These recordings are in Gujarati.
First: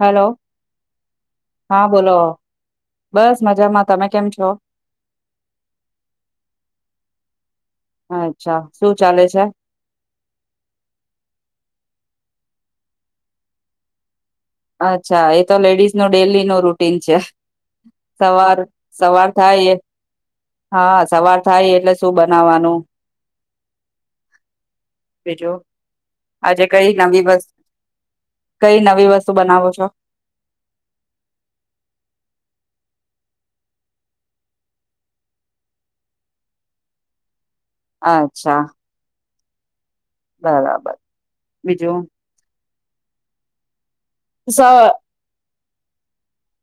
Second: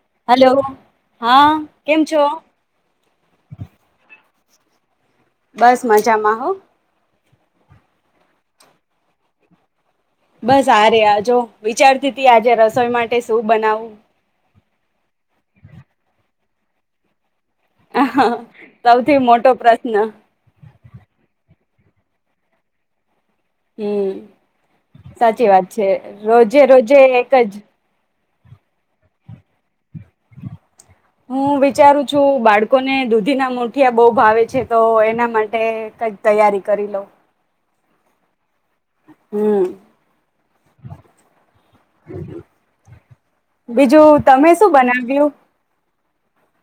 હેલો, હલો હા કેમ બોલો છો? બસ મજામાં તમે કેમ છો? છો? બસ મજામાં હો. અચ્છા શું ચાલે છે? બસ આ ર આ જો વિચારતી ત આજે રસોઈ માટે શું બનાવું. અચ્છા એતો લેડીઝ ન ડેલી નું રૂટીન છે. સવાર સૌથી સવાર મોટો થાય એ પ્રશ્ન હા સવાર થાય એટલે શું બનાવવાનું હમ્મ સાચી બીજું વાત છે રોજે આજે કઈ રોજે નવી એક વસ્ જ કઈ નવી વસ્તુ બનાવો છો. હું વિચારું છું બાળકોને દૂધીના મુઠિયા બહુ ભાવે છે તો એના માટે કંઈક તૈયારી કરી લોઉ અચ્છા હમ બરાબર બીજું બીજું તમે સ શું બનાવ્યું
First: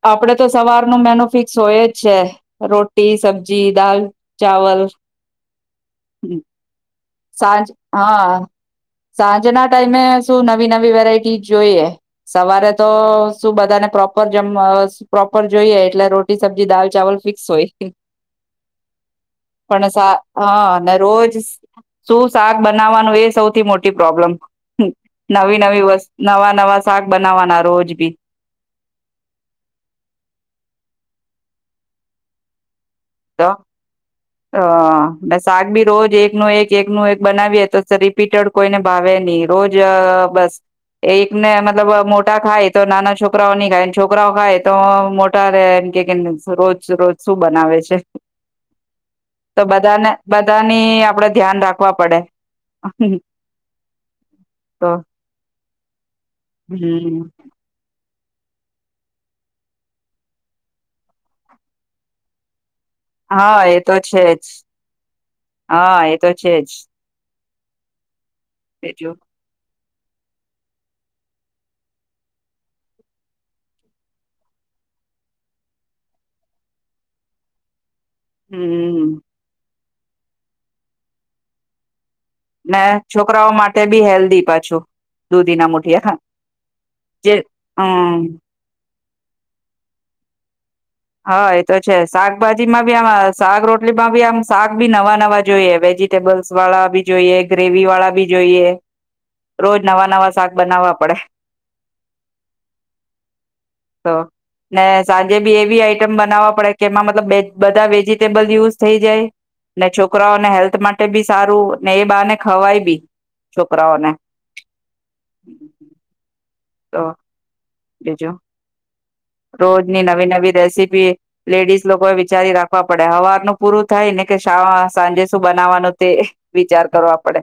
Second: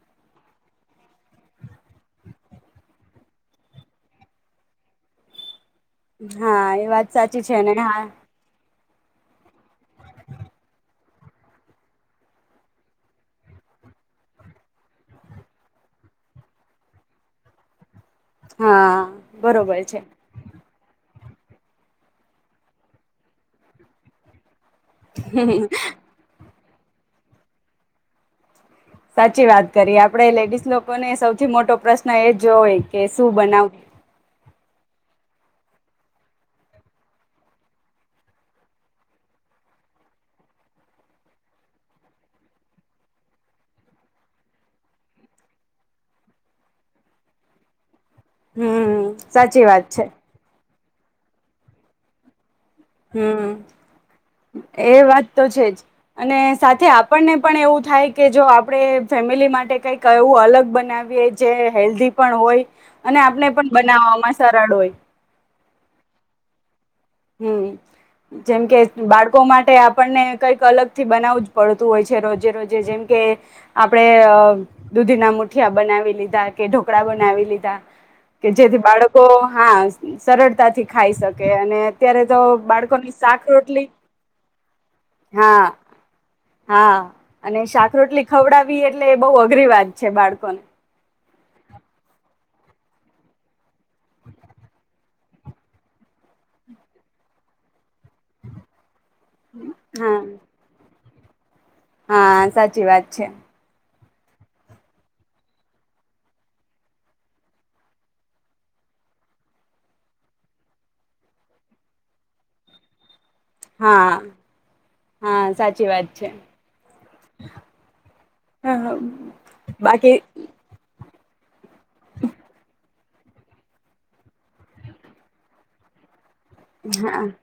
આપડે તો સવાર ન મેન ફિક્સ હોય જ છે રોટી સબજી દાલ ચાવલ હા એ વાત સાચી છે સાજ ને હા સાંજના ટાઈમે શું નવી નવી વેરાયટી જોઈએ સવારે તો શું બધાને પ્રોપર જમ પ્રોપર જોઈએ એટલે રોટી સબ્જી દાલ ચાવલ ફિક્સ હોય હા બરોબર પણ છે સા હા રોજ જ શું શાક બનાવવાનું એ સૌથી મોટી પ્રોબ્લમ હ નવી નવી વસ્ત નવા નવા શાક બનાવાના રોજ બી સાચી વાત કરીએ આપડે લેડીઝ લોકો ને સૌથી મોટો પ્રશ્ન એ જ હોય કે શું હ બનાવું હ શાક બી રોજ એકનું એક એકનું એક બનાવીએ તો રિપીટેડ કોઈને ભાવે નહી રોજ બસ એકને મતલબ મોટા ખાય તો નાના છોકરાઓ નહી ખાય છોકરાઓ ખાય તો મોટા ર એમ કેને રોજ રોજ શું બનાવે છે હમ સાચી વાત છે. ની આપડે ધ્યાન રાખવા પડે. હમ એ તો વાત તો છે જ અને સાથે હમ આપણને પણ એવું થાય કે જો આપણે ફેમિલી માટે કંઈક એવું અલગ બનાવીએ જે હેલ્ધી પણ હોય અને આપણે હા પણ એ તો છે બનાવવામાં જ સરળ હોય હા એ તો છે જ હમ જેમ કે બીજું બાળકો માટે આપ આપણને કંઈક અલગ થી બનાવું જ પડતું હોય છે રોજે રોજે જેમ કે આપણેે દૂધીના મુઠિયા બનાવી લીધા કે ઢોકળા બનાવી લીધા કે જેથી હમ બાળકો હા સરળતાથી ખાઈ શકે અને અત્યારે તો ને બાળકોની શાક છોકરાઓ માટે રટલી બી હેલ્ધી પાછું હા દૂધીના મુઠિયા હા જે અને શાક હમ રટલી ખવડાવી એટલે એ બહુ અઘરી વાત છે બાળકો ને હા એ તો છે શાકભાજી માં બી આમ શાક રોટલી માં બી આમ શાક ભી નવા નવા જોઈએ વેજીિટેબલ્સ વાળા બી જોઈએ ગ્રેવી વાળા જોઈએ રોજ નવા હા નવા શાક બનાવવા પડે હા સાચી વાત છે તો ને સાંજે બી એવી આ આમ બનાવવા પડે કે એમાં મતલબ બધા વેજીિટેબલ યુઝ થઈ જાય ને છોકરાઓને હેલ્થ માટે બી સારું એ બારને ખવાય બી. હા છોકરાઓને હા સાચી વાત છે. તો બીજુ હ રોજની નવી નવી રેસીપી લેડીઝ લોકો એ વિચારી રાખવા પડે હવારનું પૂરું થાય ને કે શા સાંજે શું બનાવાનું તે. વિચાર કરવા હા પડે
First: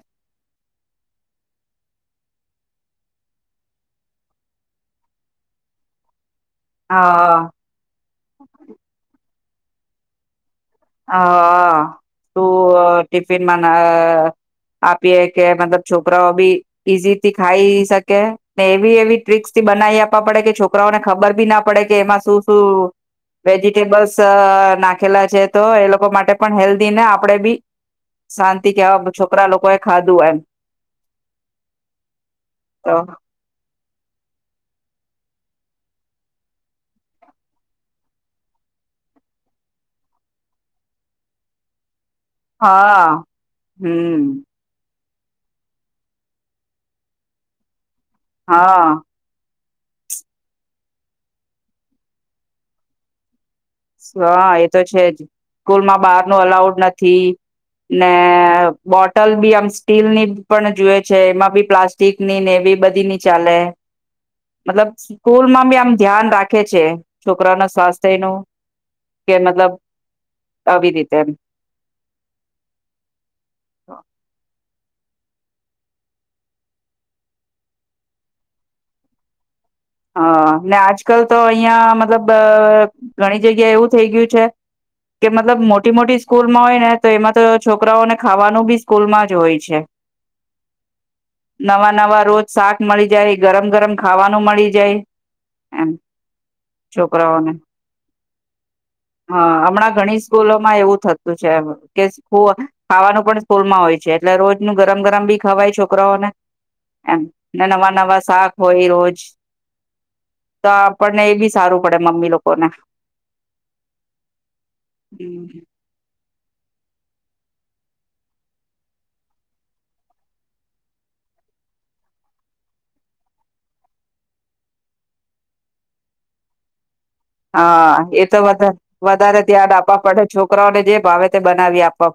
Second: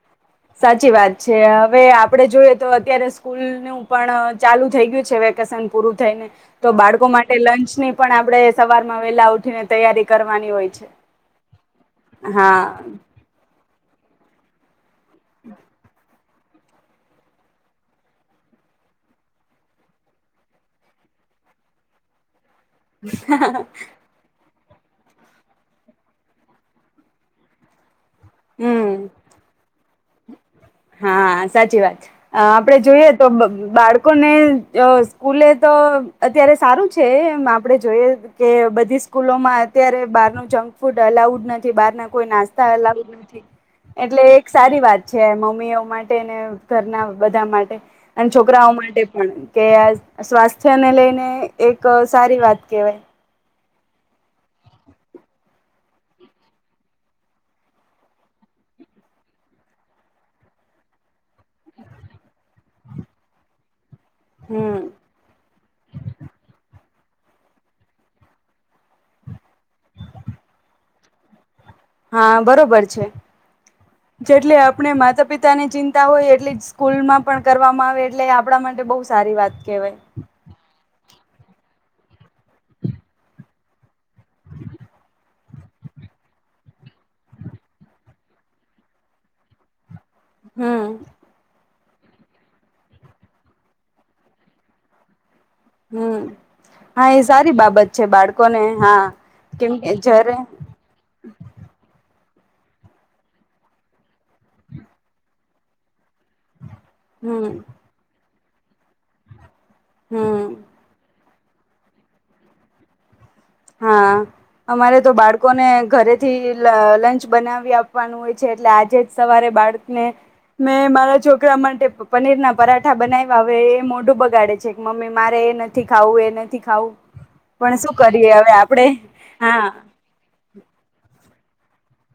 સાચી વાત છે હવે આપ પડે જોઈએ તો અત્યારે સ્કૂલ નું પણ ચાલુ થઈ ગયું છે વેકેશન પૂરું થઈને. તો બાળકો માટે હા લંચ ની પણ આપડે સવાર માં વેલા ઉ ઠીને તૈયારી કરવાની હોય છે હ હા તું ટિફિન મા ન. હા આપીએ કે મતલબ છોકરાઓ બ ઈઝીથી ખાઈ શકે ને એવી એવી ટ્રીકસથી બનાવી આપવા પડે કે છોકરાઓને ખબર બી ના પડે કે એમાં શું વેજીિટેબલ્સ નાખેલા છે. તો એ લોકો માટે પણ હેલ્ધી ને આપડે બી શાંતિ હમ કેવા છોકરા લોકો ખાધું એમ. હા સાચી વાત આપડે જોઈએ તો બાળકો લોકોને સ્કૂલે તો અત્યારે સારું છે એમ આપણે જોઈએ કે બધી સ્કૂલોમાં અત્યારે બહારનું જંક ફૂડ અલાઉડ નથી બહારના કોઈ નાસ્તા અલાવ હા નથી, હમ એટલે એક સારી વાત. છે મમ્મ મમીઓ માટે ઘરના બધા માટે. અને છોકરાઓ હા માટે પણ. કે સ્વાસ્થ્યને લઈને એક સારી વાત કેહેવાય. હા એ તો છે જ સ્કૂલમાં બહાર ન અલાઉડ નથી, ને બોટલ બી આમ સ્ટીલની પણ જોએ છે એમાં બી પ્લાસ્ટિકની ને એવી બધીની ચાલે. હમ મતલબ સ્કૂલમાં બી આમ ધ્યાન રાખે છે. છોકરા ના સ્વાસ્થ્યનો. કે મતલબ આવી રીતે. હા બરોબર છે. જેટલે આપણે માતા પિતાની ચિંતા હોય એટલે સ્કૂલમાં પણ કરવામાં આવે એટલે આપણા માટે બહુ સારી વાત કેવાય. અ કલ તો અહીયા મતલબ બ ગણિત જગ્યા એવું થઈ ગયું છે કે મતલબ મોટી મોટી સ્કૂલમાં હોય ને તો એમાં તો છોકરાઓને ખાવાનું બી સ્કૂલમાં જ હોય છે હમ નવા નવા રોજ શાક મળી જાય ગરમ ગરમ ખાવાનું મળી જ જય એમ હમ હા એ છોકરાઓને સારી બાબત છે બાળકોને હા હ કેમ હમણાં કે ઘણી જ્યારે સ્કૂલોમાં એવું થતું છે કે ખાવાનું પણ સ્કૂલમાં હોય છે એટલે રોજ ન ગરમ ગરમ બી ખવાય છોકરાઓને એમ હમ નવા નવા શાક હોય રોજ હમ તો આપણને એ બી સારું પડે મમ્મી લોકો ને હા અમારે તો બાળકોને ઘરે થી લંચ બનાવી આપવાનું હોય છે એટલે આજે જ સવારે બાળકને મેં મારા છોકરા માટે પનીર ના પરાઠા બનાવ્યા હ એ મોઢું બગાડે છે કે મમ્મી મારે એ નથી ખાવું એ નથી ખાવું પણ હા શું એ કરીએ તો હવે આપડે વધારે હા ત્યાન આપવા પડે છોકરાઓને જે ભાવે તે બનાવી આપ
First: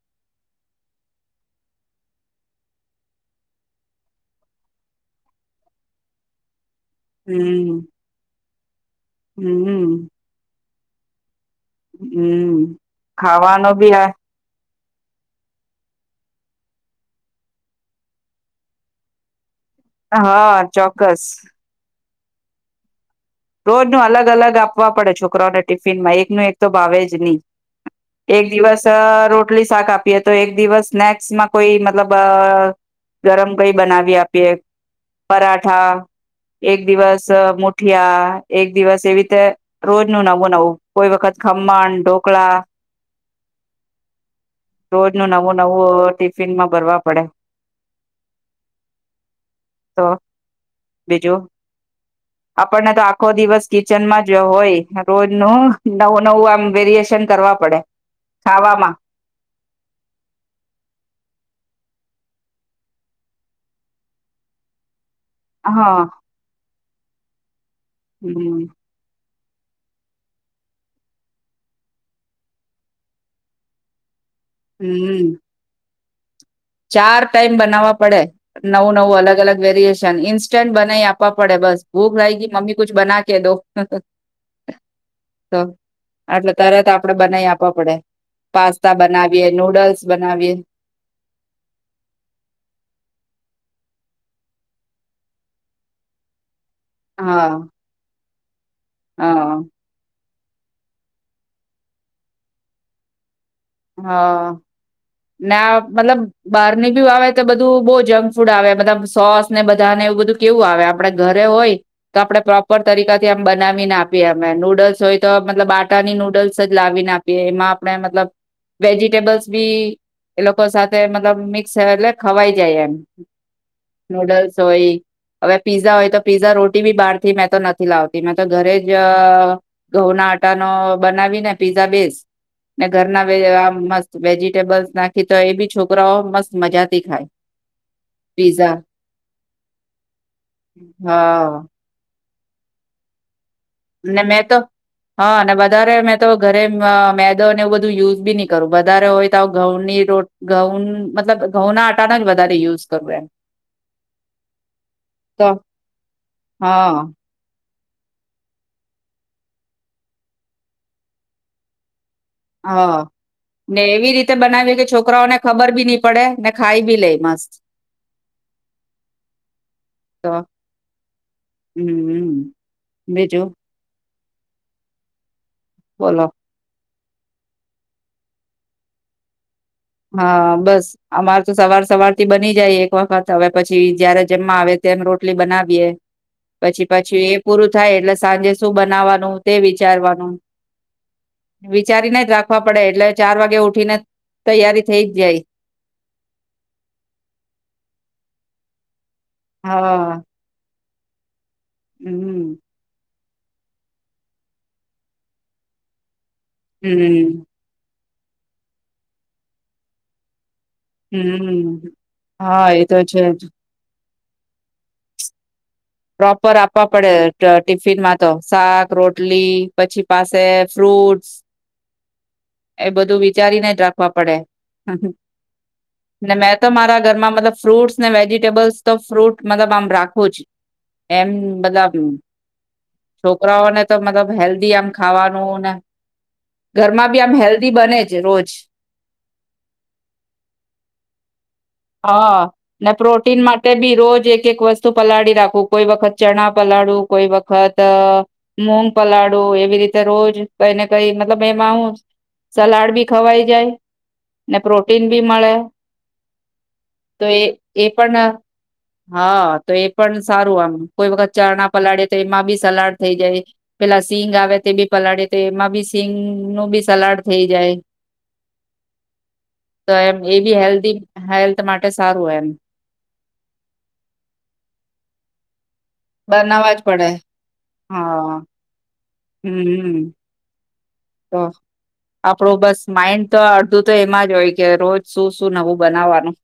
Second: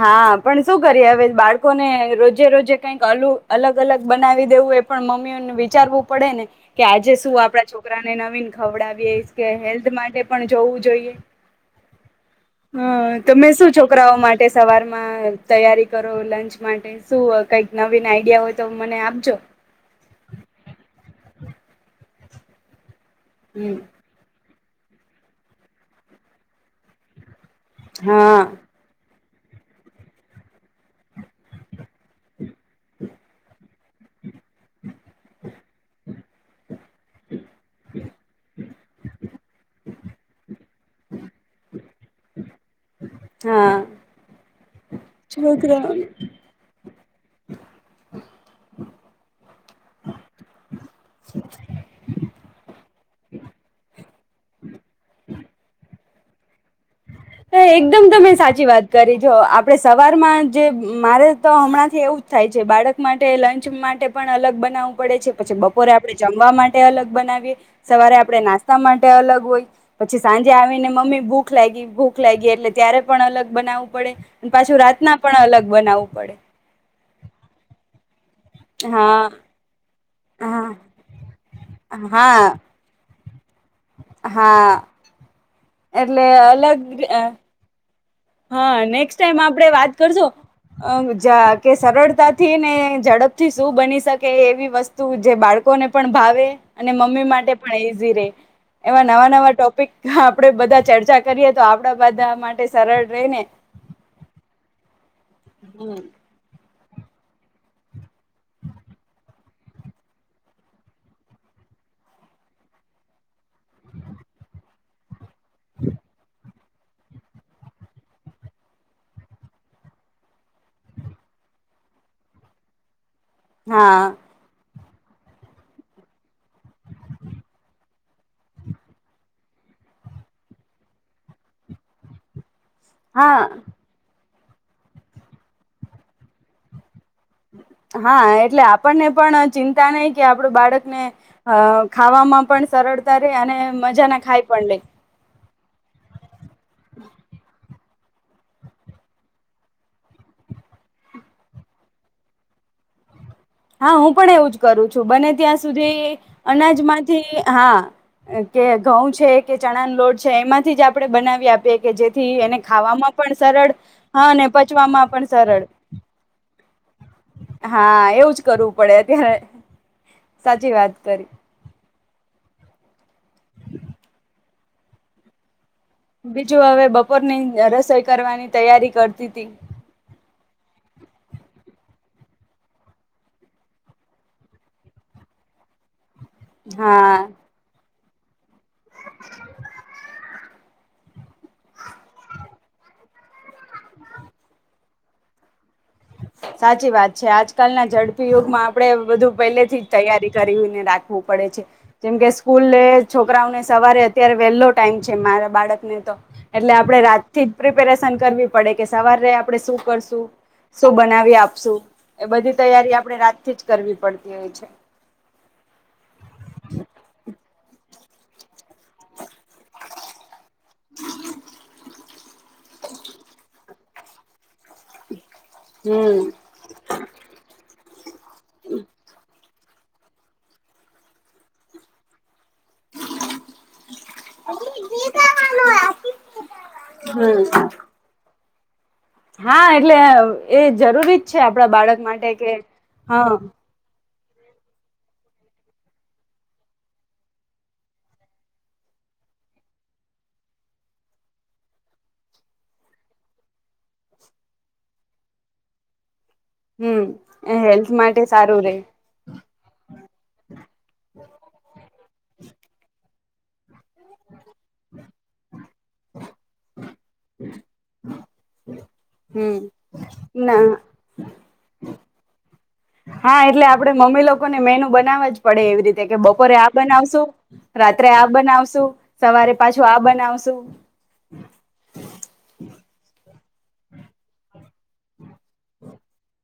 હા પણ શું કરીએ હવે બાળકોને રોજે રોજે કઈક અલું અલગ અલગ બનાવી દેવું એ પણ મમ્મીઓને વિચારવું પડે ને કે આજે શું આપડા હમ છોકરા ને નવીન ખવડા કે હેલ્થ હમ માટે પણ જવું જોઈએ હમ હ તમે ખાવાનો શું ભી આ છોકરાઓ માટે સવારમાં તૈયારી કરો લંચ માટે શું કઈક નવીન આઈડિયા હોય તો મને આપજો હા ચોક્કસ હમ રોજ નું અલગ અલગ આપ વા પડે છોકરોને ટિફિન માં એક ન એક તો ભાવે જ નહી એક હા દિવસ રો રટલી શાક આપીએ તો એક દિવસ સ્નેક્સ માં કોઈ મતલબ ગરમ કઈ બનાવી આપીએ પરાઠા એક દિવસ મુઠિયા એક દિવસ એવીીતે રોજ ન નવું નવું કોઈ વખત ખમણ ઢોકળા હા રોજ ન નવું છોકરા નવું ટિફિનમાં બરવા તો બીજું આપણને ો દિવસ કિચનમાં જ હોય રોજ નું નવું નવું આમ વેરએ એકદમ તમે સાચી વાત કરી જો આપડે સવારમાં જે મારે તો હમણાં એવું જ થાય છે બાળક માટે લંચ માટે પણ અલગ બનાવ પડે છે, પછી બપોરે હા આપડણે જમવા માટે તે અલગ બનાવીએ. સવારે આપડે હમ નાસ્તા માટે અલગ પછી સાંજે આવીને મમ્મી ભૂખ લાગી ભૂ લાગી એટલે ત્યારે પણ અલગ બનાવવું પડે. પાછું રાતના હમ પણ અલગ બનાવું. પડે. ચાર ટાઈમ બનાવવા પડે. નવું નવું અલગ હા અલગ વેરિયેશન અન હા ઇન્સ્ટન્ટ બનાઈ આપવા પડે બસ ભૂખ લાયગી હા મમ્મી કુછ બના કે દો. હા. તો એટલે આટલા તરત અલગ આપડે અ બનાઈ આપવા પડે. હા, પાસ્તા નેક્સ્ટ ટાઈમ બનાવીએ આપડે વાત નૂડલ્સ કરશો બનાવીએ અહ જા કે સરળતાથી ને ઝડપથી શું બની શકે એવી વસ્તુ જે બાળકોને પણ ભાવે અને મમ્મી હા માટે પણ ઈઝી રે. એવા નવા નવા હા ટોપિક હાપ પડે બધા ચર્ચા કરીએ તો આપડા બધા માટે સરળ રેહ ને. હા. ના મતલબ બાર ની બી આવે તો બધું બહુ જંક ફૂડ આવે મલબ સોસ ને બધાને એવું બધું કેવું આવે આપડે ઘરે હોય તો આપડે પ્રોપર તરીકાથી આમ બનાવીને આપીએ અમે નૂડલ્સ હોય તો મતલબ આટાની નૂડલ્સ અજ લાવીને આપીએ એમાં આપડે મતલબ વેજીિટેબલ્સ બી એ લોકો સાથે મતલબ મિક્સ એટલે ખવાઈ જાય એમ. હા નૂડલ્સ હોય હવે પીઝા હોય તો પીઝા રોટી બી બહારથી મેં તો નથી લાવતી મેં તો ઘરે જ અહ ઘઉંના આટાનો બનાવી ને પીઝા બેસ ને ઘરના વે હા આમ મસ્ત વેજિટેબલ્સ નાકી તો એ બી છોકરાઓ મસ્ત મજા હા એટલે આપણને પણ ચિંતા નહિ કે આપડું બાળકને અ હા ખાવામાં પણ સરળતા રે અને મજાના મેં ખાઈ તો પણ લે હ અને બ ત્યારે મેં તો ઘરે મ મેદો અને એવું બધું યુઝ બી ન કરું વધારે હોય તો આવ ઘઉંની રોટ ઘઉં મતલબ ઘઉંના આટાના જ વધારે યુઝ કરવું એમ. હા હું પણ એવું જ કરું છું બને તો ત્યાં સુધી હા અનાજમાંથી હા. કે ઘઉં છે કે ચણા ન લોડ છે એમાંથી જ આપણે બનાવી આપીએ કે જે હ ને એવી હા રીતે અને બનાવી કે પચવામાં પણ છોકરાઓને સરળ ખબર ભી નહી પડે ને ખાઈ બી લે મસ્ત. ઉઠવું પડે ત્યારે તો સાચી વાત કરી. હમ બીજુ. બોલો બીજું હવે બપ ઉપોરની અ રસોઈ કરવાની તૈયારી કરતી તી. હા બસ અમારે તો સવાર-સવાર થી બની જાય એક વખત હવે પછી જયારે જમવા આવે ત્યારે રોટલી બનાવીએ. પછી હા પછી એ પૂરું થાય એટલે સાંજે શું બનાવવાનું તે વિચારવાનું. વિચારીને જ રાખવા પડે એટલે ચાર વાગે ઉઠીને તૈયારી થઇ જ જાય. સાચી વાત છે આજકાલના ઝડપી યુગમાં આપડે બધું પેલેથી જ હા તૈયારી કરીને રા વું પડે છે. જેમ કે હમ સ્કૂલે છોકરાઓને સવારે અત્યારે વેહેલો ટાઈમ છે મારા બાળકને તો એટલે આપડે હમ રાતથી જ પ્રિપેરેસ પસંદ કરવી પડે કે સવારે આપડણે શું કરશું. શું બનાવી આપશું હમ એ બધી હા એ તૈયારી તો આપણે છે રાતથી જ કરવી પડે. ય છે. પ્રોપર આપવા પડે ટ ટિફિનમાં તો શાક, રોટલી પછી પાસે ફ્રૂટસ એ બધું વિચારીને જ રાખવા પડે. હમ હ મેં તો મારા ઘરમાં મતલબ ફ્રૂટસ ને વેજીિટેબલ્સ તો ફ્રૂટ મતલબ આમ રાખું જ. એમ બદમ છોકરાઓને તો મતલબ હેલ્ધી આમ ખાવાનું ને ઘરમાં બી આમ હમ હેલ્ધી બને જ રોજ. હા એટલે એ જરૂરી જ છે આપણા બાળક માટે કે હા. એજ-એક વસ્તુ પલાળી રાખ કોઈ વખત ચણા પલાળું કોઈ વખત મૂગ પલાળું એવી રીતે રોજ કઈ ને કઈ મતલબ એમાં હું સલાડ બી ખવાઈ જાય ને પ્રોટીન બી મળે. હમ તો એ એ હેલ્થ માટે પણ સારું રે હા તો એ પણ સારું આમ કોઈ વખત ચરણા પલાડે તો એમાં બી સલાડ થઈ જાય પેલા સિંગ આવે તે બી પલાળે તે એમાં બી સિંગ નું બી સલાડ થઈ જાય હમ તો એમ એ ના બી હેલ્ધ હેલ્ માટે સારું હોય એમ હા એટલે આપડે મમ્મી લોકો ને મેનુ બનાવવા જ પડે એવી રીતે તે કે બપોરે આ બનાવવા જ પડે બનાવશુ રાત્રે આ હા બનાવશું સવારે પાછું આ હમ બનાવશું. તો આપડો બસ માઇન્ડ તો અડધું તો એમાં જ હોય કે રોજ શું શું નવું બનાવવાનું.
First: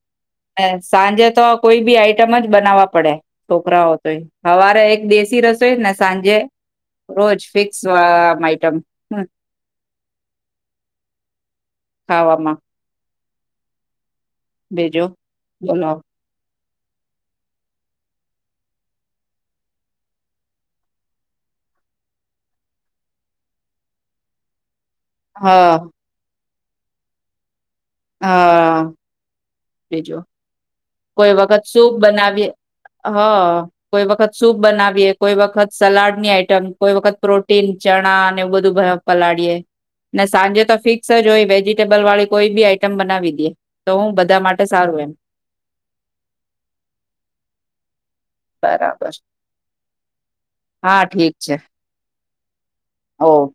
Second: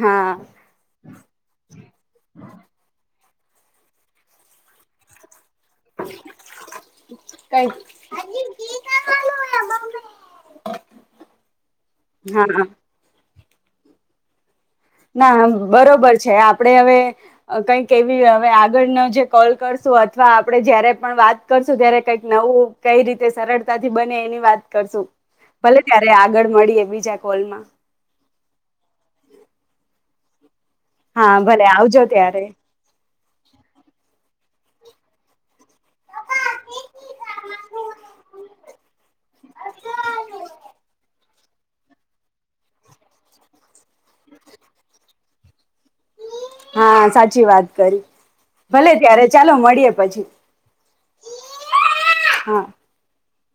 હા હ સાંજે તો આ કોઈ બી આઈટમ જ બનાવવા પડે. છોકરાઓ તોય હવારે એક દેશી રસ સાંજે રોજ ફિક્સહ કઈક હમ ખાવામાં હા બીજું ના બોલો બરોબર છે આપ આપણે હવે કંઈક એવી હવે આગળનો જે કોલ કરશું અથવા આપણે જયારે પણ વાત કરશું ત્યારે કઈક નવું કઈ રીતે સરળતાથી બને એની વાત કરશું હા ભલે ત્યારે આગળ મળી બીજા કોલમાં હા. જો કોઈ હા વખત ભલે સુૂપ આવજો બનાવીએ ત્યારે હ કોઈ વખત સૂપ બનાવીએ કોઈ વખત સલાડ ની આઈટમ કોઈ વખત પ્રોટીન ચણા એવું બધું પલાડીયે ને સાંજે તો ફિક્સ જ હોય વેજીિટેબલ વાળી કોઈ બી આ મ બનાવી દે તો હું બધા માટે સારું એમ. હા સાચી વાત કરી ભલે બરાબર ત્યારે ચાલો મળીએે પછી. હા હા. ઓ!